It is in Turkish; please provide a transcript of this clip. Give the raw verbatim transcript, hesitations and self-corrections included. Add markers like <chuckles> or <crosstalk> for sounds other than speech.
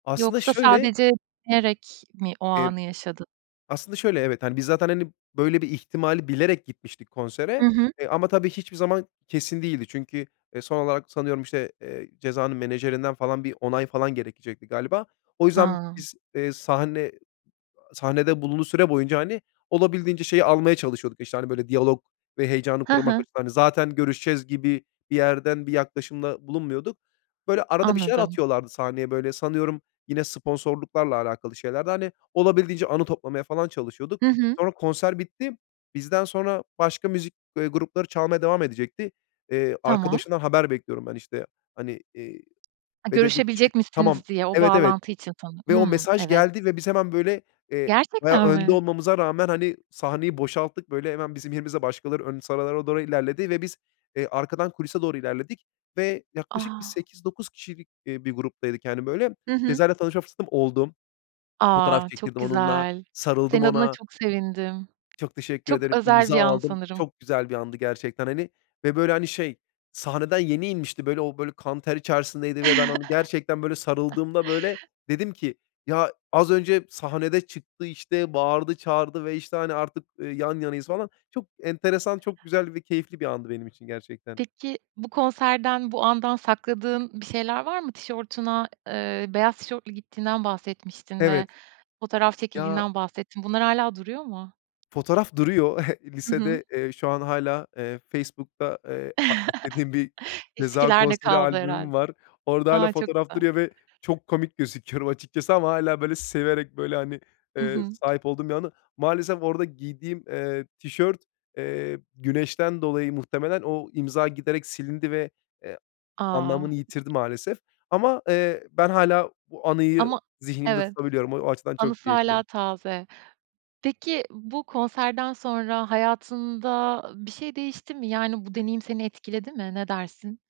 Aslında Yoksa şöyle sadece <unintelligible> mi o ep anı yaşadın? aslında şöyle, evet, hani, biz zaten, hani, böyle bir ihtimali bilerek gitmiştik konsere. Hı hı. E, ama tabii hiçbir zaman kesin değildi. Çünkü e son olarak, sanıyorum, işte, eee, Ceza'nın menajerinden, falan, bir onay, falan, gerekecekti galiba. O yüzden Ha. biz, ııı, sahne ı sahnede bulunduğu süre boyunca, hani, olabildiğince şeyi almaya çalışıyorduk, işte, hani, böyle, diyalog ve heyecanı Hı korumak hı. açısından. Hani, zaten görüşeceğiz gibi bir yerden bir yaklaşımda bulunmuyorduk. Böyle, arada bir şeyler Anladım. atıyorlardı sahneye, böyle, sanıyorum, yine sponsorluklarla alakalı şeylerdi, hani. Olabildiğince anı toplamaya, falan, çalışıyorduk. Hı hı. Sonra konser bitti. Bizden sonra başka müzik, ııı, grupları çalmaya devam edecekti. Eee, Tamam. arkadaşından haber bekliyorum ben, işte, hani, eee, A, ve dedik, işte, "Görüşebilecek "Tamam, misiniz?" diye o evet, evet." bağlantı için sanırım Ve o Hımm, mesaj evet. geldi ve biz hemen, böyle, eee, bayağı Gerçekten önde mi? olmamıza rağmen, hani, sahneyi boşalttık, böyle, hemen bizim yerimizde başkaları ön sıralara doğru ilerledi ve biz, eee, arkadan kulise doğru ilerledik. Ve yaklaşık bir A! sekiz dokuz kişilik, iii, bir gruptaydık, hani, böyle. Hı hı. Ceza'yla tanışma fırsatım oldu. Fotoğraf A, çok çektirdim onunla, güzel. sarıldım Senin adına ona. çok sevindim. Çok teşekkür Çok ederim, özel imza bir an aldım. sanırım. Çok güzel bir andı gerçekten, hani. Ve böyle, hani, şey, sahneden yeni inmişti. Böyle, o böyle kan ter içerisindeydi ve ben onu gerçekten böyle <chuckles> sarıldığımda, böyle, dedim ki: "Ya, az önce sahnede çıktı, işte, bağırdı çağırdı ve işte, hani, artık, ııı, yan yanayız, falan." Çok enteresan, çok güzel ve keyifli bir andı benim için gerçekten. Peki, bu konserden, bu andan sakladığın bir şeyler var mı? tişortuna, ııı, beyaz tişörtlü gittiğinden bahsetmiştin ve Evet. fotoğraf Ya çekildiğinden bahsettin. Bunlar hâlâ duruyor mu? Fotoğraf duruyor. <chuckles> Hı hı. Lisede, eee, şu an hâlâ, eee, Facebook'ta, eee, arşivlediğim bir <chuckles> Ceza Eskilerde konseri kaldı herhâlde. albümüm var. Orada hâlâ A, çok fotoğraf güzel! duruyor ve çok komik gözüküyorum açıkçası ama hâlâ, böyle, severek, böyle, hani, Hı ııı, hı. sahip olduğum bir anı. Maalesef orada giydiğim, eee, tişört, eee, güneşten dolayı muhtemelen o imza giderek silindi ve, eee, A! anlamını yitirdi maalesef. Ama, eee, ben hâlâ bu anıyı Ama zihnimde Evet, tutabiliyorum. O açıdan çok anısı hâlâ keyifli. taze. Peki, bu konserden sonra hayatında ı bir şey değişti mi? Yani, bu deneyim seni etkiledi mi? Ne dersin?